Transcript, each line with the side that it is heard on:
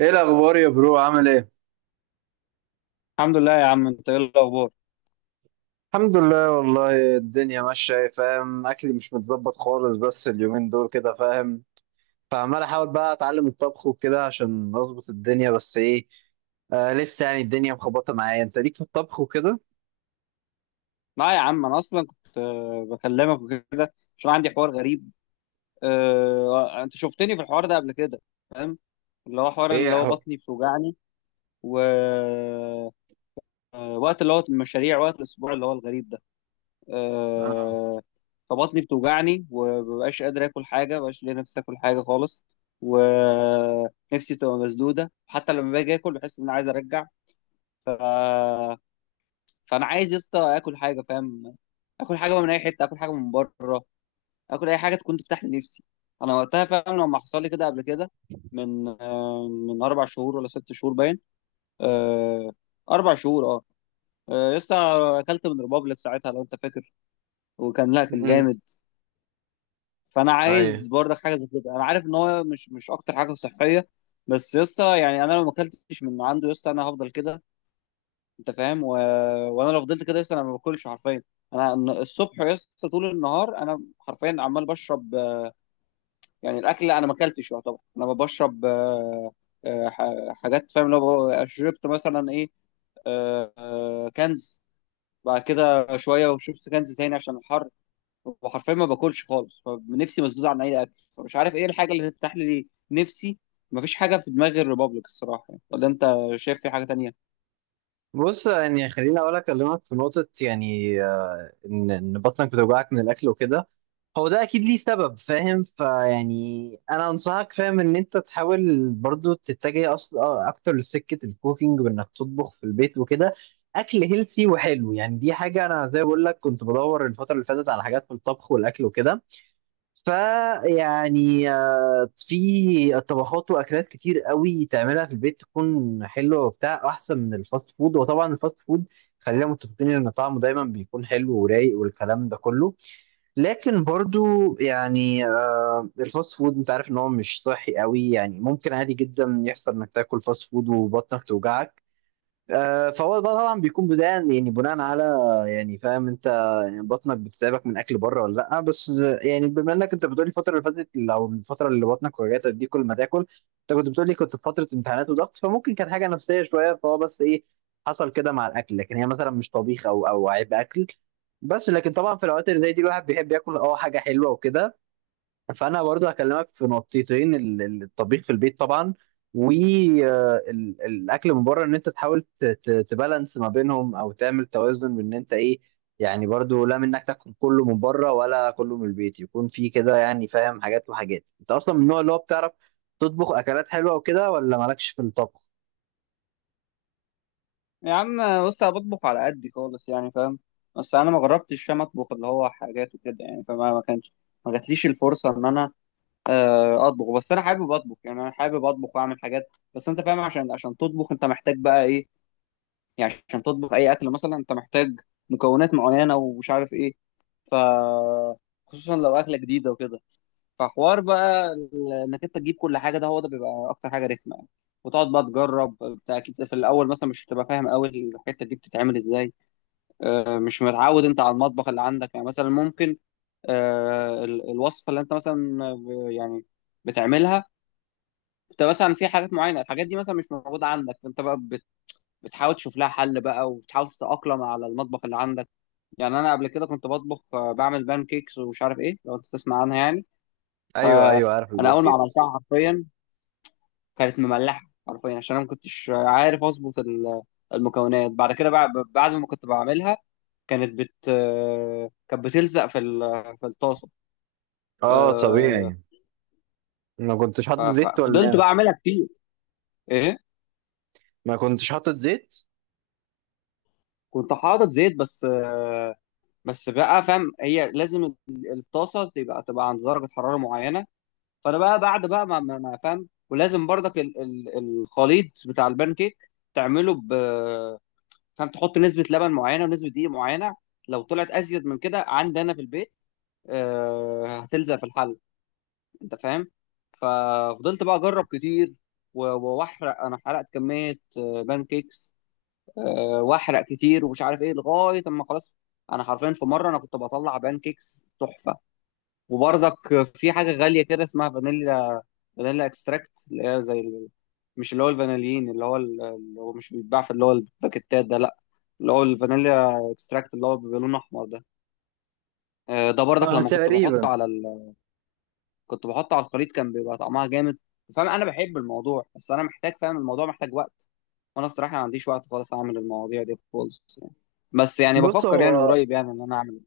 right: ايه الاخبار يا برو؟ عامل ايه؟
left: الحمد لله يا عم، انت ايه الاخبار؟
right: الحمد لله والله، الدنيا ماشيه. إيه، فاهم، اكلي مش متظبط خالص بس اليومين دول كده، فاهم. فعمال احاول بقى اتعلم الطبخ وكده عشان اظبط الدنيا، بس ايه، آه لسه يعني الدنيا مخبطه معايا. انت ليك في الطبخ وكده؟
left: لا يا عم، انا اصلا كنت بكلمك وكده عشان عندي حوار غريب. انت شفتني في الحوار ده قبل كده؟ فاهم اللي هو حوار، اللي
right: ايه
left: هو
right: حق.
left: بطني بتوجعني ووقت، اللي هو المشاريع وقت الاسبوع اللي هو الغريب ده.
right: اه.
left: آه، فبطني بتوجعني ومبقاش قادر اكل حاجه، مبقاش ليا نفسي اكل حاجه خالص، ونفسي تبقى مسدوده، حتى لما باجي اكل بحس ان انا عايز ارجع. فانا عايز يا اسطى اكل حاجه، فاهم؟ اكل حاجه بقى من اي حته، اكل حاجه من بره، اكل اي حاجه تكون تفتح لي نفسي. انا وقتها فاهم لما حصل لي كده قبل كده، من من اربع شهور ولا ست شهور باين. آه، اربع شهور اه. لسه اكلت من ريبابليك ساعتها لو انت فاكر، وكان لا كان
right: امم.
left: جامد. فانا
right: ايوه.
left: عايز برضك حاجه زي كده. انا عارف ان هو مش اكتر حاجه صحيه، بس يسطا يعني انا لو ما اكلتش من عنده يسطا انا هفضل كده، انت فاهم؟ وانا لو فضلت كده لسه انا ما باكلش حرفيا. انا الصبح لسه طول النهار انا حرفيا عمال بشرب يعني الاكل انا ما اكلتش، يعتبر انا بشرب. حاجات، فاهم؟ لو شربت مثلا ايه، كنز، بعد كده شويه وشربت كنز تاني عشان الحر، وحرفيا ما باكلش خالص، فنفسي مسدود عن اي اكل، فمش عارف ايه الحاجه اللي تفتح لي نفسي. مفيش حاجه في دماغي الريبابليك الصراحه يعني. ولا انت شايف في حاجه تانية؟
right: بص يعني خليني اقول اكلمك في نقطه، يعني ان بطنك بتوجعك من الاكل وكده، هو ده اكيد ليه سبب، فاهم. فيعني انا انصحك، فاهم، ان انت تحاول برضو تتجه اصلا اكتر لسكه الكوكينج، وانك تطبخ في البيت وكده. اكل هيلسي وحلو، يعني دي حاجه انا زي ما بقول لك كنت بدور الفتره اللي فاتت على حاجات في الطبخ والاكل وكده. فيعني في طبخات واكلات كتير قوي تعملها في البيت تكون حلوه وبتاع، احسن من الفاست فود. وطبعا الفاست فود خلينا متفقين ان طعمه دايما بيكون حلو ورايق والكلام ده كله، لكن برضو يعني الفاست فود انت عارف ان هو مش صحي قوي، يعني ممكن عادي جدا يحصل انك تاكل فاست فود وبطنك توجعك. فهو ده طبعا بيكون بداية، يعني بناء على، يعني فاهم انت. يعني بطنك بتتعبك من اكل بره ولا لا؟ بس يعني بما انك انت بتقولي الفترة اللي فاتت، او الفترة اللي بطنك وجعتك دي كل ما تاكل، انت كنت بتقولي كنت في فترة امتحانات وضغط، فممكن كانت حاجة نفسية شوية، فهو بس ايه، حصل كده مع الاكل، لكن هي مثلا مش طبيخ او عيب اكل. بس لكن طبعا في الاوقات اللي زي دي الواحد بيحب ياكل اه حاجة حلوة وكده. فانا برضو هكلمك في نقطتين، الطبيخ في البيت طبعا، والاكل من بره، ان انت تحاول تبالانس ما بينهم، او تعمل توازن بان انت ايه، يعني برضو لا منك تاكل كله من بره ولا كله من البيت، يكون في كده يعني، فاهم، حاجات وحاجات. انت اصلا من النوع اللي هو بتعرف تطبخ اكلات حلوه وكده، ولا مالكش في الطبخ؟
left: يا عم بص، انا بطبخ على قدي خالص يعني، فاهم؟ بس انا ما جربتش، فاهم، اطبخ اللي هو حاجات وكده يعني، فما ما كانش ما جاتليش الفرصه ان انا اطبخ. بس انا حابب اطبخ، يعني انا حابب اطبخ واعمل حاجات، بس انت فاهم، عشان تطبخ انت محتاج بقى ايه. يعني عشان تطبخ اي اكل مثلا انت محتاج مكونات معينه ومش عارف ايه. ف خصوصا لو اكله جديده وكده، فحوار بقى انك انت تجيب كل حاجه، ده هو ده بيبقى اكتر حاجه رخمه يعني. وتقعد بقى تجرب بتاع، اكيد في الاول مثلا مش هتبقى فاهم قوي الحته دي بتتعمل ازاي. مش متعود انت على المطبخ اللي عندك يعني، مثلا ممكن الوصفه اللي انت مثلا يعني بتعملها، انت مثلا في حاجات معينه، الحاجات دي مثلا مش موجوده عندك، فانت بقى بتحاول تشوف لها حل بقى، وبتحاول تتاقلم على المطبخ اللي عندك. يعني انا قبل كده كنت بطبخ، بعمل بان كيكس ومش عارف ايه، لو انت تسمع عنها يعني. ف
right: ايوه، ايوه، عارف
left: انا اول ما
right: البانكيكس.
left: عملتها حرفيا كانت مملحه حرفيا، عشان انا ما كنتش عارف اظبط المكونات. بعد كده، بعد ما كنت بعملها كانت بت كانت بتلزق في في الطاسه.
right: اه
left: آه،
right: طبيعي. ما كنتش حاطط زيت ولا
left: فضلت
right: ايه؟
left: بقى اعملها كتير. ايه،
right: ما كنتش حاطط زيت.
left: كنت حاطط زيت، بس بقى فاهم، هي لازم الطاسه تبقى عند درجه حراره معينه. فانا بقى بعد بقى ما فاهم، ولازم برضك الخليط بتاع البان كيك تعمله، فانت تحط نسبه لبن معينه ونسبه دقيق معينه. لو طلعت ازيد من كده عندي انا في البيت، هتلزق في الحل، انت فاهم؟ ففضلت بقى اجرب كتير و- واحرق، انا حرقت كميه بان كيكس. واحرق كتير ومش عارف ايه لغايه اما خلاص. انا حرفيا في مره انا كنت بطلع بان كيكس تحفه. وبرضك في حاجه غاليه كده اسمها فانيليا، فانيليا اكستراكت، اللي هي زي مش اللي هو الفانيلين، اللي هو اللي هو مش بيتباع في اللي هو الباكيتات ده، لا، اللي هو الفانيليا اكستراكت اللي هو بيبقى لونه احمر ده. ده برضك
right: آه
left: لما كنت بحطه
right: تقريبا.
left: على كنت بحطه على الخليط كان بيبقى طعمها جامد. فاهم، انا بحب الموضوع، بس انا محتاج، فاهم، الموضوع محتاج وقت، وانا الصراحه ما عنديش وقت خالص اعمل المواضيع دي خالص يعني. بس يعني
right: بص
left: بفكر يعني
right: هو،
left: قريب يعني ان انا اعمل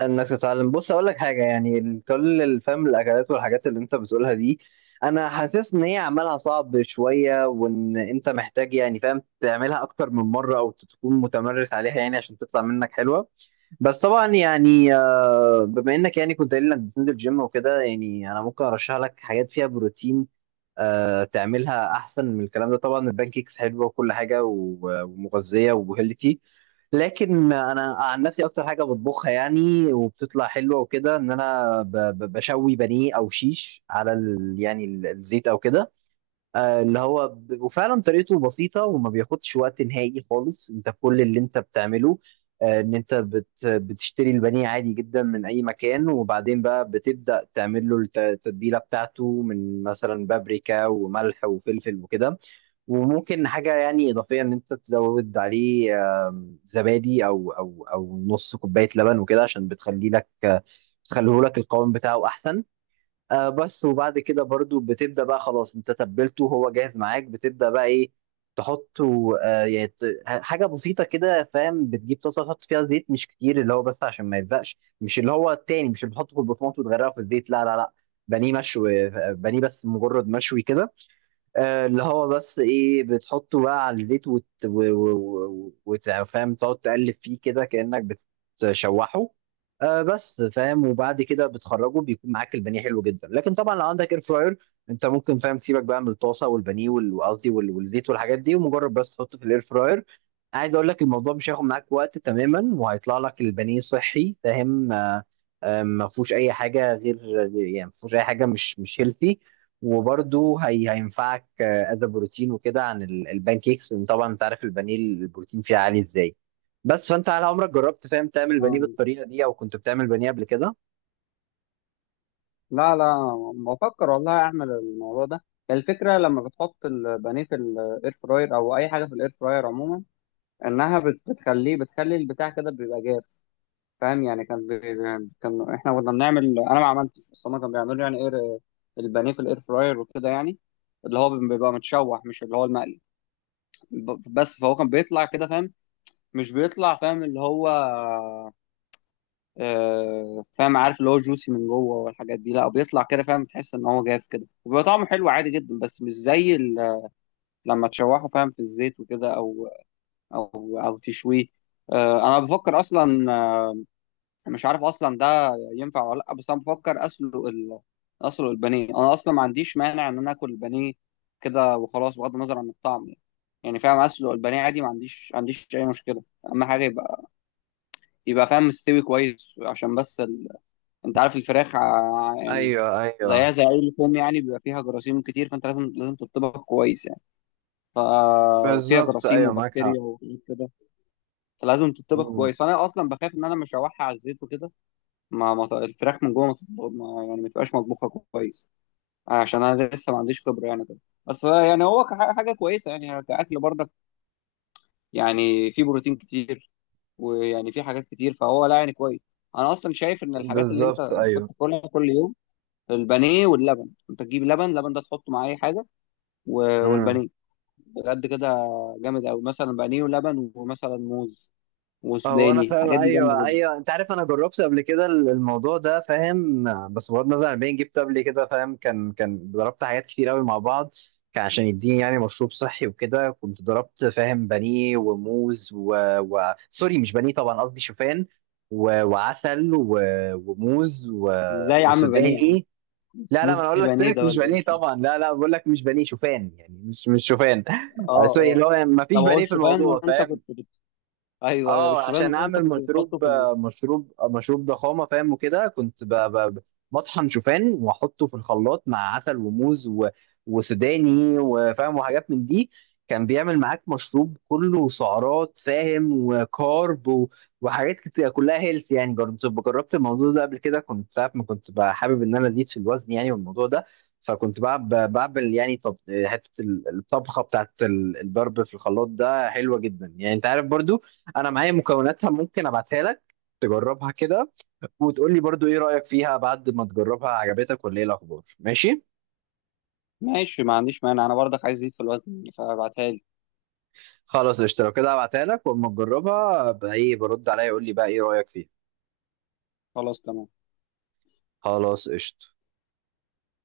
right: انك تتعلم، بص اقول لك حاجه، يعني كل الفهم الاكلات والحاجات اللي انت بتقولها دي، انا حاسس ان هي عملها صعب شويه، وان انت محتاج يعني فاهم تعملها اكتر من مره، او تكون متمرس عليها يعني، عشان تطلع منك حلوه. بس طبعا يعني بما انك يعني كنت قايل انك بتنزل جيم وكده، يعني انا ممكن ارشح لك حاجات فيها بروتين، تعملها احسن من الكلام ده. طبعا البانكيكس حلوه وكل حاجه ومغذيه وهيلثي، لكن انا عن نفسي اكتر حاجه بطبخها يعني، وبتطلع حلوه وكده، ان انا بشوي بانيه او شيش على ال يعني الزيت او كده. اللي هو وفعلا طريقته بسيطة، وما بياخدش وقت نهائي خالص. انت كل اللي انت بتعمله ان انت بتشتري البانيه عادي جدا من اي مكان، وبعدين بقى بتبدأ تعمل له التتبيلة بتاعته من مثلا بابريكا وملح وفلفل وكده. وممكن حاجة يعني إضافية ان انت تزود عليه، زبادي او نص كوباية لبن وكده، عشان بتخلي لك بتخليه لك القوام بتاعه احسن. آه بس. وبعد كده برضو بتبدأ بقى، خلاص انت تبلته هو جاهز معاك، بتبدأ بقى ايه، تحطه آه يعني حاجة بسيطة كده، فاهم، بتجيب طاسة تحط فيها زيت مش كتير، اللي هو بس عشان ما يلزقش، مش اللي هو التاني، مش اللي بتحطه في البطماط وتغرقه في الزيت، لا لا لا. بانيه مشوي، آه، بانيه بس مجرد مشوي كده. اللي هو بس ايه، بتحطه بقى على الزيت وت... و... و... و... وت- فاهم تقعد تقلب فيه كده كأنك بتشوحه. آه بس، فاهم. وبعد كده بتخرجه بيكون معاك البانيه حلو جدا. لكن طبعا لو عندك اير فراير، انت ممكن فاهم سيبك بقى من الطاسه والبانيه وقصدي والزيت والحاجات دي، ومجرد بس تحطه في الاير فراير. عايز اقول لك الموضوع مش هياخد معاك وقت تماما، وهيطلع لك البانيه صحي، فاهم. ما فيهوش اي حاجه غير، يعني ما فيهوش اي حاجه مش هيلثي. وبرده هي هينفعك از بروتين وكده عن البان كيكس، لان طبعا انت عارف البانيه البروتين فيه عالي ازاي. بس فانت على عمرك جربت فاهم تعمل بانيه
left: آه،
right: بالطريقه دي، او كنت بتعمل بانيه قبل كده؟
left: لا لا، بفكر والله اعمل الموضوع ده. الفكره لما بتحط البانيه في الاير فراير، او اي حاجه في الاير فراير عموما، انها بتخليه، بتخلي البتاع كده بيبقى جاف، فاهم؟ يعني كان احنا كنا بنعمل، انا ما عملتش بس هما كانوا بيعملوا يعني ايه، البانيه في الاير فراير وكده يعني، اللي هو بيبقى متشوح مش اللي هو المقلي. بس فهو كان بيطلع كده، فاهم؟ مش بيطلع فاهم اللي هو فاهم، عارف اللي هو جوسي من جوه والحاجات دي، لا، بيطلع كده، فاهم، تحس ان هو جاف كده، وبيبقى طعمه حلو عادي جدا، بس مش زي لما تشوحه، فاهم، في الزيت وكده، او او تشويه. انا بفكر اصلا، مش عارف اصلا ده ينفع ولا لا، بس انا بفكر اسلق اسلق البانيه. انا اصلا ما عنديش مانع ان انا اكل البانيه كده وخلاص، بغض النظر عن الطعم يعني، يعني فاهم اسلق البانيه عادي، ما عنديش اي مشكله. اهم حاجه يبقى فاهم مستوي كويس، عشان بس انت عارف الفراخ يعني
right: ايوه ايوه.
left: زيها زي اي لحوم يعني، بيبقى فيها جراثيم كتير، فانت لازم تطبخ كويس يعني، ففيها
right: بالظبط،
left: جراثيم
right: ايوه معاك
left: وبكتيريا
right: حق.
left: وحاجات كده، فلازم تطبخ
right: مم.
left: كويس. فانا اصلا بخاف ان انا مش هشوحها على الزيت وكده، ما ما ط- الفراخ من جوه ما تط- ما- يعني ما تبقاش مطبوخه كويس، عشان انا لسه ما عنديش خبره يعني كده. بس يعني هو حاجه كويسه يعني كاكل برضك، يعني في بروتين كتير ويعني في حاجات كتير، فهو لا يعني كويس. انا اصلا شايف ان الحاجات اللي انت
right: بالظبط
left: المفروض
right: ايوه.
left: تاكلها كل يوم البانيه واللبن، انت تجيب لبن، لبن ده تحطه مع اي حاجه، والبانيه. بجد كده جامد قوي، مثلا بانيه ولبن ومثلا موز
right: هو انا
left: وسوداني،
right: فاهم،
left: الحاجات دي جامده
right: ايوه
left: جدا.
right: ايوه، انت عارف انا جربت قبل كده الموضوع ده، فاهم، بس بغض النظر عن البين جبت قبل كده، فاهم، كان ضربت حاجات كتير قوي مع بعض، كان عشان يديني يعني مشروب صحي وكده. كنت ضربت، فاهم، بانيه وموز و... و... سوري مش بانيه طبعا، قصدي شوفان، و... وعسل و... وموز و...
left: ازاي يا عم؟ بانيه يا عم؟
right: وسوداني. لا لا، ما انا
left: سموزي
right: اقول لك
left: بانيه
right: ترك،
left: ده
right: مش
left: ولا
right: بانيه
left: ايه؟
right: طبعا، لا لا، بقول لك مش بانيه، شوفان يعني، مش شوفان
left: اه
right: سوري،
left: اه.
right: اللي هو يعني ما
left: طب
right: فيش
left: هو
right: بانيه في
left: الشوفان
right: الموضوع،
left: وانت
right: فاهم.
left: ايوه ايوه،
right: اه، عشان
left: الشوفان وانت
right: اعمل
left: كنت بتحطه
right: مشروب،
left: في
right: مشروب، مشروب ضخامه، فاهم، وكده. كنت بطحن شوفان واحطه في الخلاط مع عسل وموز و... وسوداني وفاهم وحاجات من دي. كان بيعمل معاك مشروب كله سعرات، فاهم، وكارب و... وحاجات كتير كلها هيلث يعني. جربت، جربت الموضوع ده قبل كده، كنت ساعة ما كنت بقى حابب ان انا ازيد في الوزن يعني، والموضوع ده. فكنت بعمل يعني طب حته، الطبخه بتاعت الضرب في الخلاط ده حلوه جدا يعني، انت عارف برضو، انا معايا مكوناتها، ممكن ابعتها لك تجربها كده، وتقول لي برضو ايه رأيك فيها بعد ما تجربها، عجبتك ولا ايه الاخبار؟ ماشي.
left: ماشي، ما عنديش مانع، انا برضك عايز ازيد في الوزن يعني، فابعتها لي.
right: خلاص قشطة، لو كده هبعتها لك، واما تجربها بقى ايه برد عليا يقول لي بقى ايه رأيك فيها.
left: خلاص تمام.
right: خلاص قشطة.